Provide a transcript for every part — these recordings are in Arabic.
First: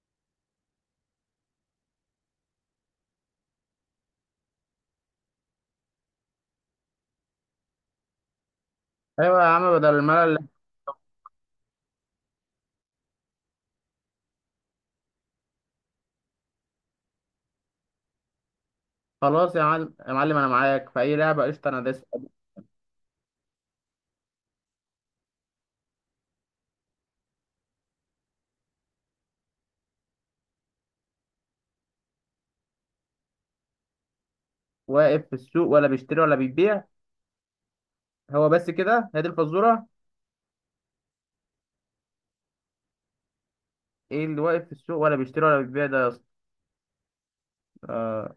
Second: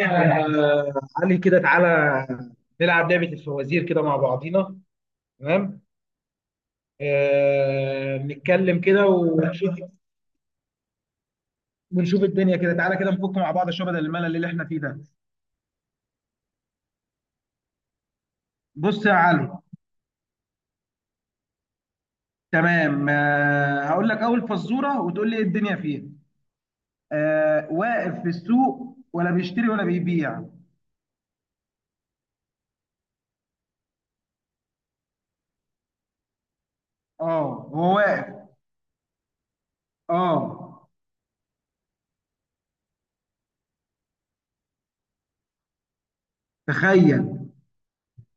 علي، كده تعالى نلعب لعبة الفوازير كده مع بعضينا. تمام. نتكلم كده ايوه يا عم، ونشوف بدل الملل. ونشوف الدنيا كده. تعالى كده نفك مع بعض شوية بدل الملل اللي احنا فيه ده. بص يا علي. خلاص يا معلم، يا معلم انا معاك في اي لعبه. قشطه، انا دايس. تمام، هقول لك أول فزورة وتقول لي ايه الدنيا فيها. واقف في السوق ولا بيشتري ولا بيبيع. واقف في السوق ولا بيشتري ولا بيبيع؟ اه هو واقف. هو بس كده؟ هي دي الفزوره؟ اه. ايه اللي واقف في السوق ولا بيشتري ولا بيبيع ده يا اسطى؟ تخيل. آه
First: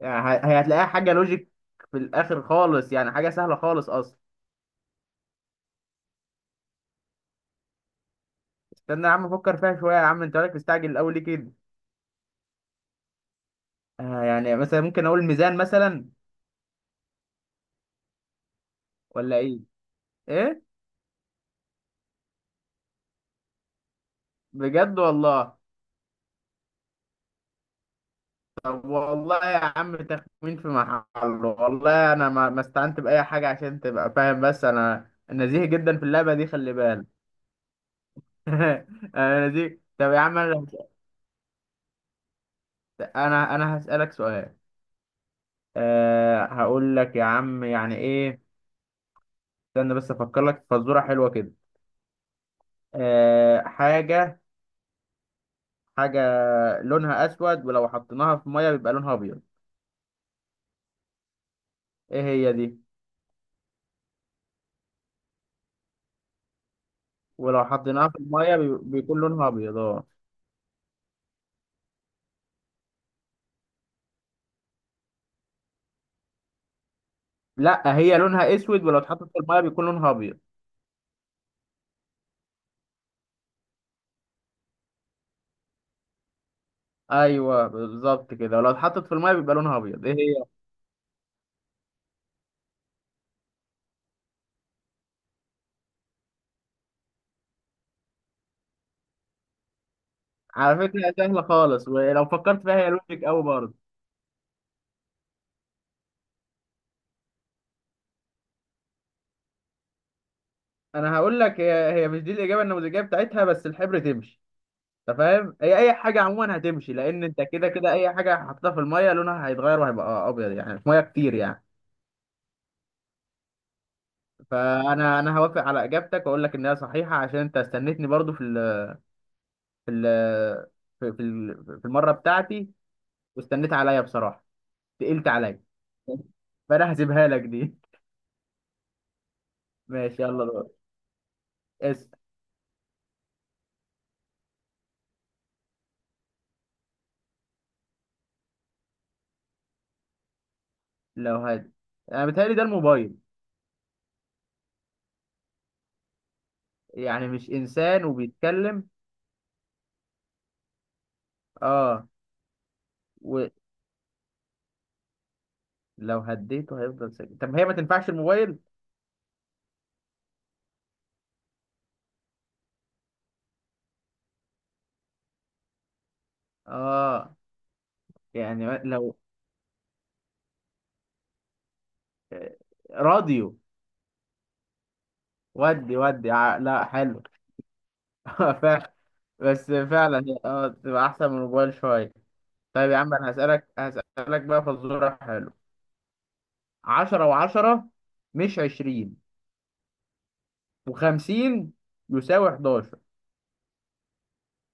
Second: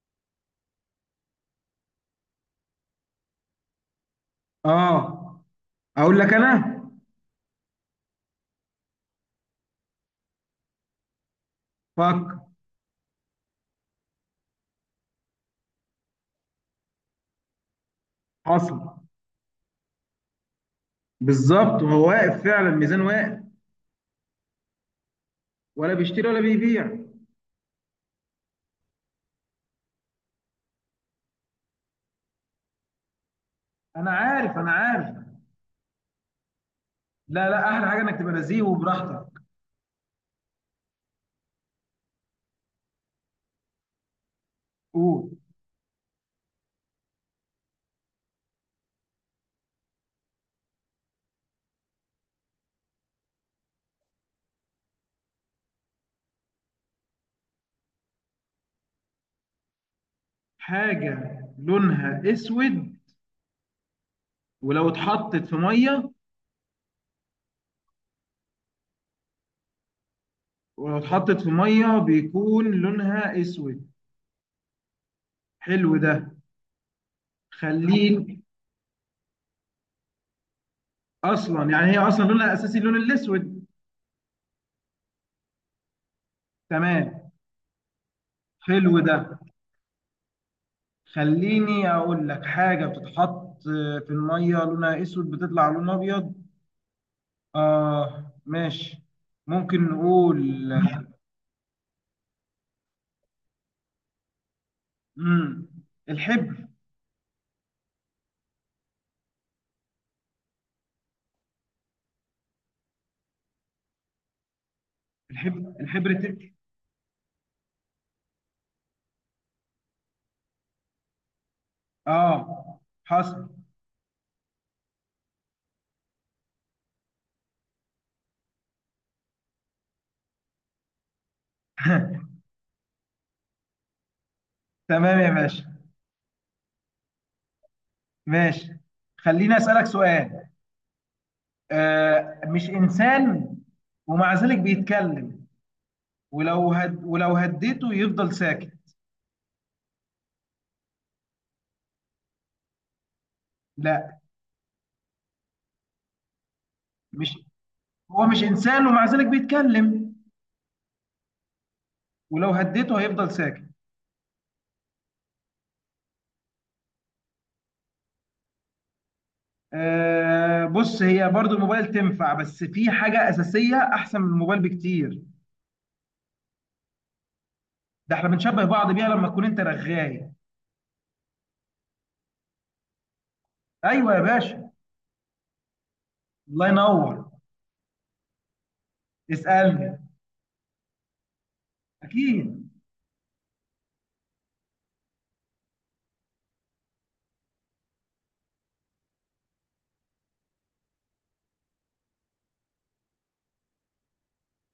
يعني هي هتلاقيها حاجه لوجيك في الاخر خالص، يعني حاجه سهله خالص اصلا. اه. اقول لك انا. استنى يا عم افكر فيها شويه، يا عم انت مالك مستعجل الاول ليه كده؟ فك. يعني مثلا ممكن اقول ميزان مثلا، حصل. ولا ايه؟ ايه، بالظبط، وهو واقف فعلا، ميزان واقف بجد والله؟ ولا بيشتري ولا بيبيع. طب والله يا عم تخمين في محله. والله انا ما استعنت باي حاجه عشان انا تبقى فاهم، عارف، بس انا انا عارف. نزيه جدا في اللعبه دي خلي بالك. لا لا، احلى حاجه انك تبقى نزيه وبراحتك. انا نزيه. طب يا عم انا انا هسالك سؤال. قول. أه هقول لك يا عم يعني ايه. استنى بس افكر لك في فزوره حلوه كده. أه، حاجه، حاجه لونها اسود ولو حطيناها في ميه بيبقى لونها ابيض. حاجه لونها ايه هي؟ دي اسود ولو اتحطت في ميه. ولو حطيناها في الميه بيكون لونها ابيض، اه. ولو اتحطت في ميه بيكون لونها اسود؟ حلو ده. لا هي خليه. لونها اسود ولو اتحطت في الميه بيكون لونها ابيض. اصلا يعني هي اصلا لونها الاساسي اللون الاسود. تمام. ايوه بالظبط كده، ولو حلو اتحطت في ده. الميه بيبقى لونها ابيض. ايه هي؟ خليني اقول لك حاجه بتتحط في الميه لونها اسود بتطلع لون ابيض. آه ماشي. ممكن نقول على فكره هي سهله خالص، ولو فكرت فيها هي لوجيك قوي برضه. مم. الحبر. انا هقول لك، هي مش دي الاجابه النموذجيه بتاعتها، بس الحبر تمشي. انت فاهم، الحبر هي اي الحبر حاجه تك. عموما هتمشي لان انت كده كده اي حاجه حطيتها في الميه لونها هيتغير وهيبقى ابيض، يعني في ميه كتير يعني. اه حصل. فانا هوافق على اجابتك واقول لك ان هي صحيحه، عشان انت استنيتني برضه في ال في المره بتاعتي، واستنيت عليا بصراحه، تمام تقلت يا عليا، باشا. فانا هسيبها لك دي. ماشي. خليني أسألك ماشي سؤال. يلا دور، اسأل. مش إنسان ومع ذلك بيتكلم. ولو هديته يفضل ساكت. لو هاد، انا بيتهيألي ده الموبايل. لا. يعني مش مش انسان هو مش إنسان وبيتكلم؟ ومع ذلك بيتكلم اه. ولو هديته هيفضل ولو ساكت. هديته هيفضل ساكت؟ طب هي ما تنفعش الموبايل؟ بص، هي برضو الموبايل تنفع بس في حاجة أساسية أحسن من الموبايل بكتير. اه. ده احنا بنشبه يعني بعض بيها لو لما تكون انت رغاي. آه، راديو؟ ايوه يا باشا. الله لا، حلو. ينور. فعلا. بس اسالني. فعلا اه تبقى احسن من الموبايل شوية. اكيد. طيب يا عم انا هسألك بقى فزورة حلو. 10 و10 مش 20، وخمسين يساوي 11.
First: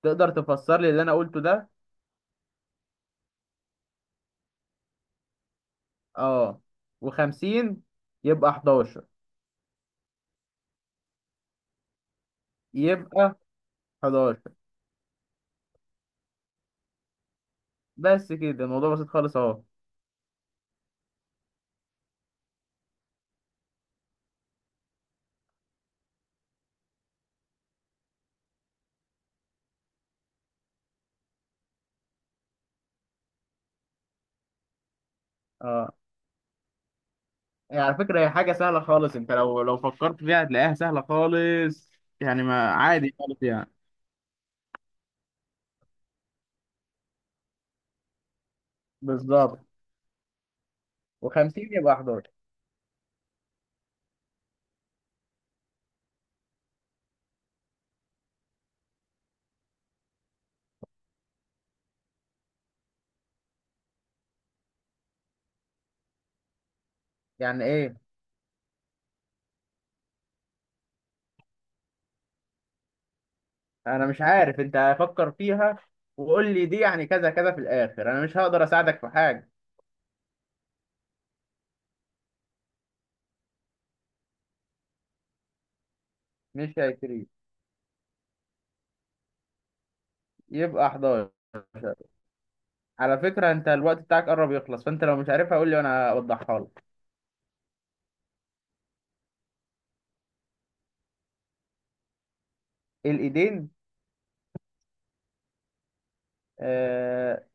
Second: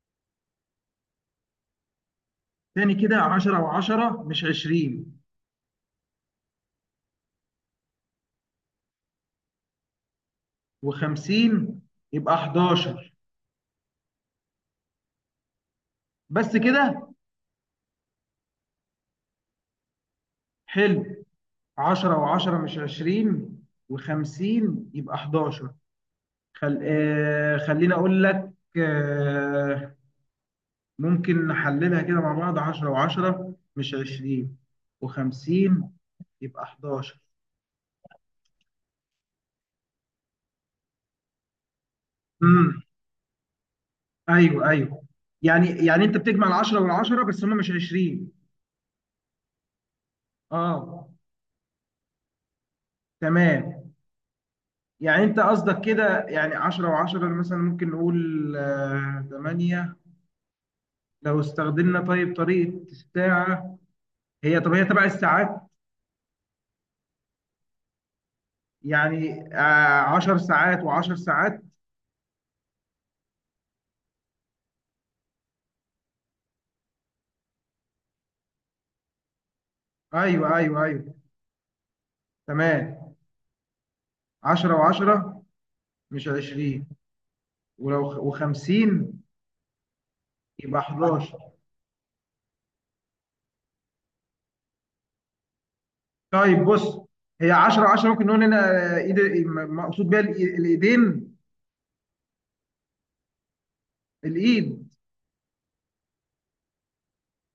تقدر تفسر لي اللي انا قلته ده؟ تاني كده، 10 و10 مش 20، اه، و50 يبقى 11. و50 يبقى 11. يبقى 11. بس كده. بس كده، الموضوع بسيط خالص اهو. حلو. 10 و10 مش 20، و50 يبقى 11. خليني اقول لك. آه... ممكن نحللها كده مع بعض. 10 و10 مش 20، و50 اه. يبقى 11. يعني على فكرة هي حاجة سهلة خالص، انت لو فكرت فيها هتلاقيها سهلة خالص، يعني ما عادي خالص يعني. ايوه ايوه. يعني انت بتجمع العشرة والعشرة بس هم مش 20. بالظبط. اه. و50 يبقى 11. تمام. يعني انت قصدك كده، يعني 10 و10 مثلا ممكن نقول 8 لو استخدمنا طيب طريقة الساعة. هي، طب هي تبع الساعات. يعني ايه؟ يعني 10 ساعات و10 ساعات. انا مش عارف، انت هفكر فيها وقول لي دي يعني كذا كذا في الاخر، انا مش هقدر اساعدك في حاجة. ايوه ايوه ايوه. تمام. 10 و10 مش مش 20، هيفرق. و50 يبقى يبقى 11. 11. على فكرة انت الوقت بتاعك قرب يخلص، فانت لو مش عارفها قول لي وانا اوضحها طيب لك. بص، هي 10 10 ممكن نقول هنا ايد. مقصود بيها الايدين. الايدين؟ الايد. آه،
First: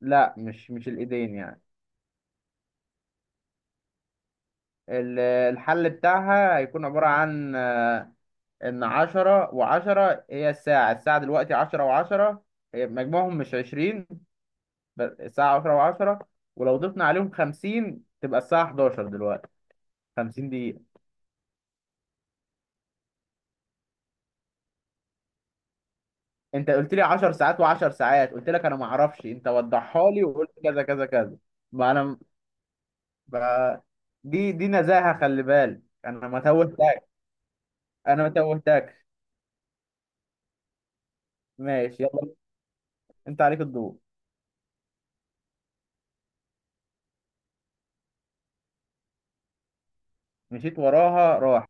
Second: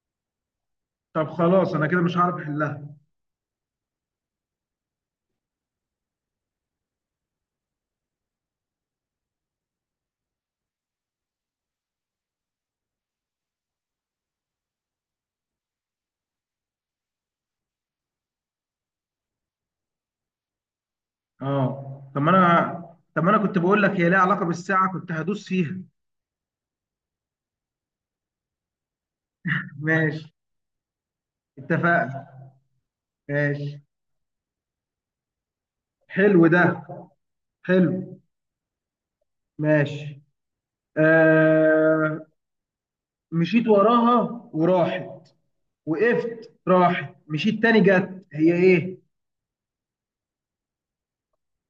لا مش طب الإيدين يعني. خلاص، انا كده مش هعرف احلها. الحل بتاعها هيكون عبارة عن آه، إن 10 و10 هي الساعة، الساعة دلوقتي 10 و10، هي مجموعهم مش 20، بس الساعة 10 و10. ولو ضفنا عليهم 50 تبقى الساعة 11 دلوقتي، 50 دقيقة. اه. طب ما انا كنت بقول لك هي ليها علاقه بالساعه، كنت هدوس فيها. أنت قلت لي 10 ساعات وعشر ساعات، قلت لك أنا معرفش، أنت وضحها لي ماشي. وقلت كذا كذا كذا. ما أنا اتفقنا. ب- ماشي. دي دي نزاهة، خلي بالك أنا ما حلو ده. توهتك، حلو. أنا ما توهتكش. ماشي. ماشي آه. يلا، انت عليك مشيت الضوء. وراها وراحت، وقفت راحت، مشيت تاني جت. هي ايه؟ مشيت وراها، راح.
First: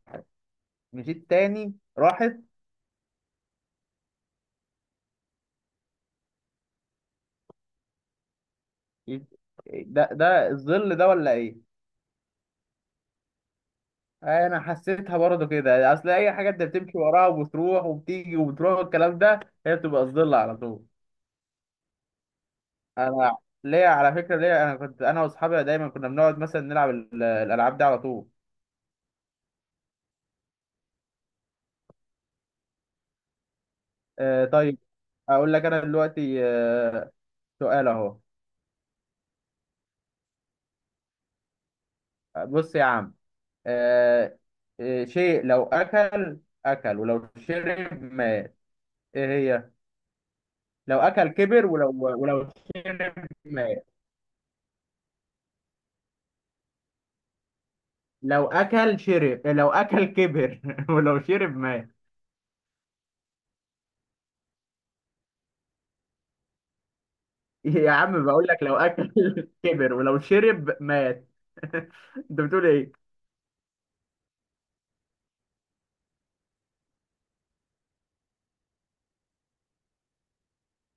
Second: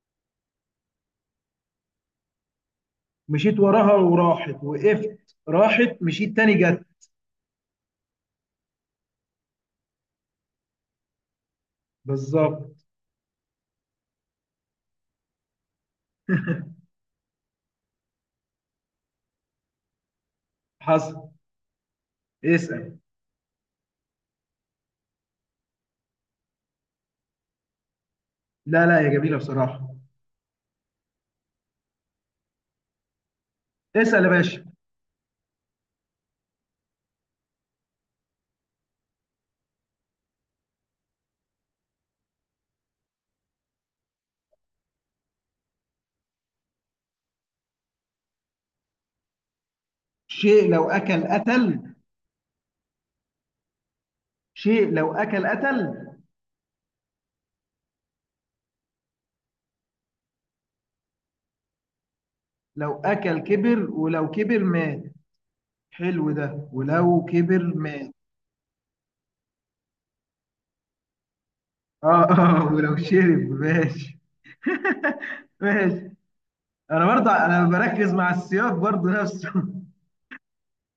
مشيت تاني، راحت. مشيت وراها وراحت، وقفت راحت، مشيت تاني جت. يت- ده ده الظل، ده ولا ايه؟ بالظبط. انا حسيتها برضه كده، اصل اي حاجه انت بتمشي وراها وبتروح وبتيجي وبتروح والكلام ده، هي بتبقى الظل على طول. حصل. اسأل. انا ليا على فكره، ليا انا، كنت انا واصحابي دايما كنا بنقعد مثلا نلعب الالعاب دي على طول. لا لا يا جميلة، بصراحة. اسأل يا آه باشا. طيب، اقول لك انا دلوقتي آه، سؤال اهو. بص يا عم، آه شيء لو اكل، اكل ولو شرب مات، ايه هي؟ شيء لو لو أكل اكل كبر قتل. ولو شرب مات. شيء لو أكل قتل. لو اكل شرب، لو اكل كبر، ولو شرب مات. لو أكل كبر، ولو كبر مات. حلو ده، ولو كبر يا مات. عم بقول لك لو اكل كبر ولو شرب مات. اه انت بتقول اه. ولو ايه؟ شرب. ماشي. ماشي انا برضه بركز مع السياق برضه نفسه.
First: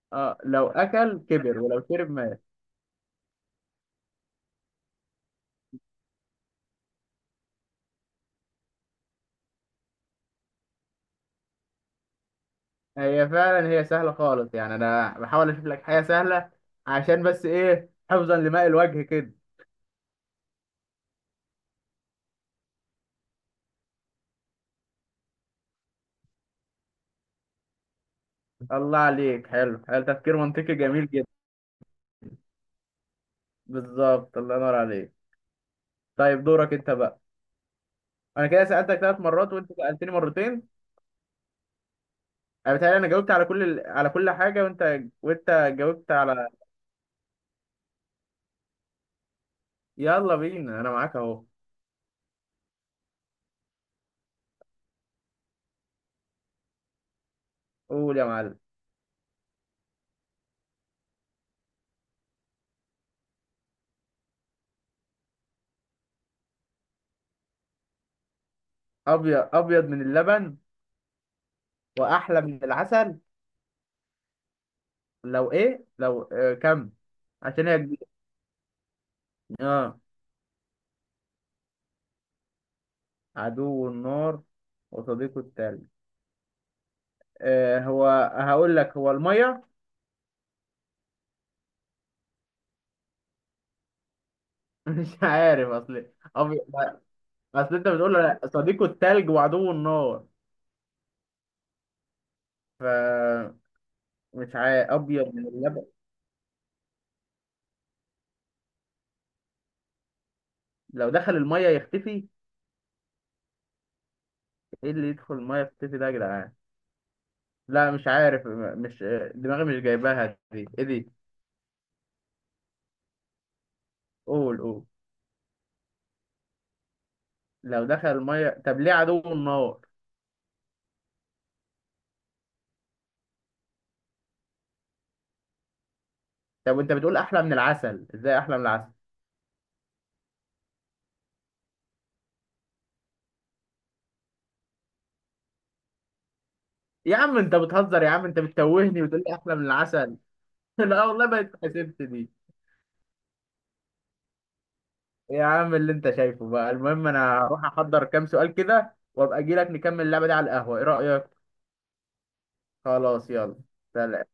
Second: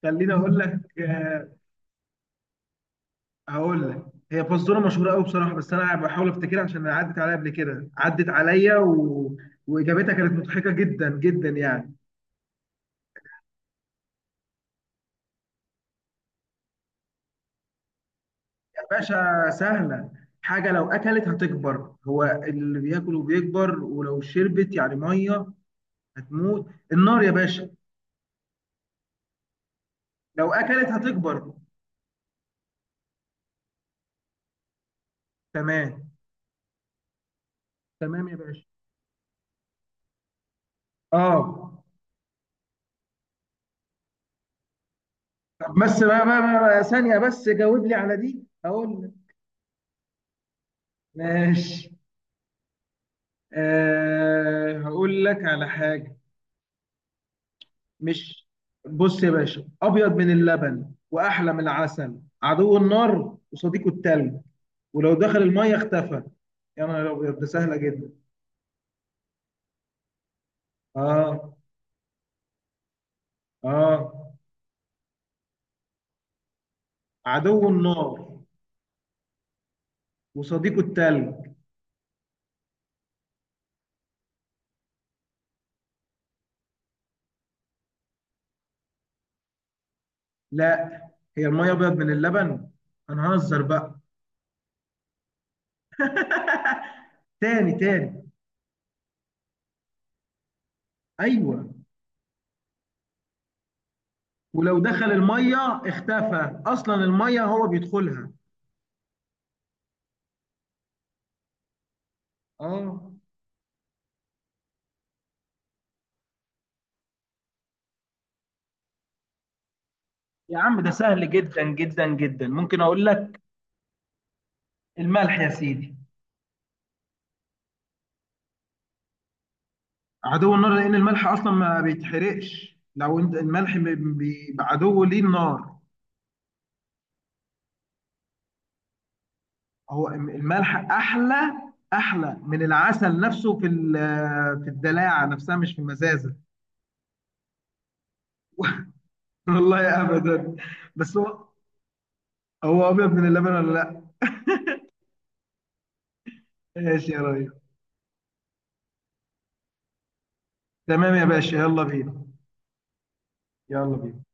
خليني اه، اقول لو لك. اكل كبر ولو شرب مات. هقول لك. هي فزوره مشهوره قوي بصراحه، بس انا بحاول افتكرها عشان عدت عليا قبل كده، عدت عليا، و... واجابتها كانت مضحكه جدا جدا يعني. هي فعلا هي سهله خالص، يعني انا بحاول اشوف لك حاجه سهله عشان بس ايه، حفظا لماء يا الوجه كده. باشا سهله. حاجه لو اكلت هتكبر، هو اللي بياكل وبيكبر، ولو شربت يعني ميه هتموت. النار يا باشا. الله عليك، حلو حلو، تفكير لو منطقي اكلت جميل جدا. هتكبر. بالظبط، الله ينور عليك. تمام. طيب دورك انت بقى. تمام يا انا باشا. كده سألتك 3 مرات وانت سألتني مرتين. اه. انا بتهيألي انا جاوبت على كل ال... على كل حاجه، وانت طب وانت بس، جاوبت بقى بقى على. بقى بقى ثانيه بس جاوب لي على دي هقول لك. يلا بينا، انا معاك اهو. ماشي. هقول لك على حاجه. قول يا مش معلم. بص يا باشا، ابيض من اللبن واحلى من العسل، عدو النار وصديقه التلج، ولو دخل الميه اختفى. يا نهار ابيض ده سهله جدا. ابيض، ابيض من اللبن اه واحلى من العسل. اه. لو ايه، لو كم؟ عشان عدو هي كبيرة. النار اه، وصديقه التلج. عدو النار وصديقه التلج، هو هقول لك، هو الميه. لا، هي الميه ابيض من اللبن؟ هنهزر بقى؟ مش عارف، اصل ابيض، تاني اصل انت بتقول تاني. لا، صديقه التلج وعدو النار، ايوه. ف مش ولو عارف. دخل ابيض من الميه اللبن، اختفى، اصلا الميه هو بيدخلها. لو دخل الميه يختفي. اه. ايه اللي يدخل الميه يختفي ده يا جدعان؟ لا مش عارف، مش دماغي مش جايباها يا دي، عم ايه ده دي؟ سهل جدا جدا جدا. ممكن اقول لك. قول قول. الملح يا سيدي. لو دخل الميه، طب ليه عدو النار؟ عدو النار لان الملح اصلا ما بيتحرقش، لو انت الملح بيبقى عدو ليه النار. طب وانت بتقول احلى من العسل، ازاي احلى من العسل؟ هو الملح احلى من العسل نفسه في الدلاعه نفسها مش في المزازه. يا عم انت بتهزر، يا عم انت بتتوهني وتقول لي احلى من والله العسل. ابدا. لا بس والله ما هو اتحسبت دي. هو ابيض من اللبن ولا لا؟ يا عم اللي انت شايفه بقى، المهم ماشي يا انا ريس. هروح احضر كام سؤال كده وابقى اجي لك نكمل اللعبه دي على القهوه، ايه تمام يا رايك؟ باشا. يلا بينا. خلاص يلا. يلا بينا. سلام.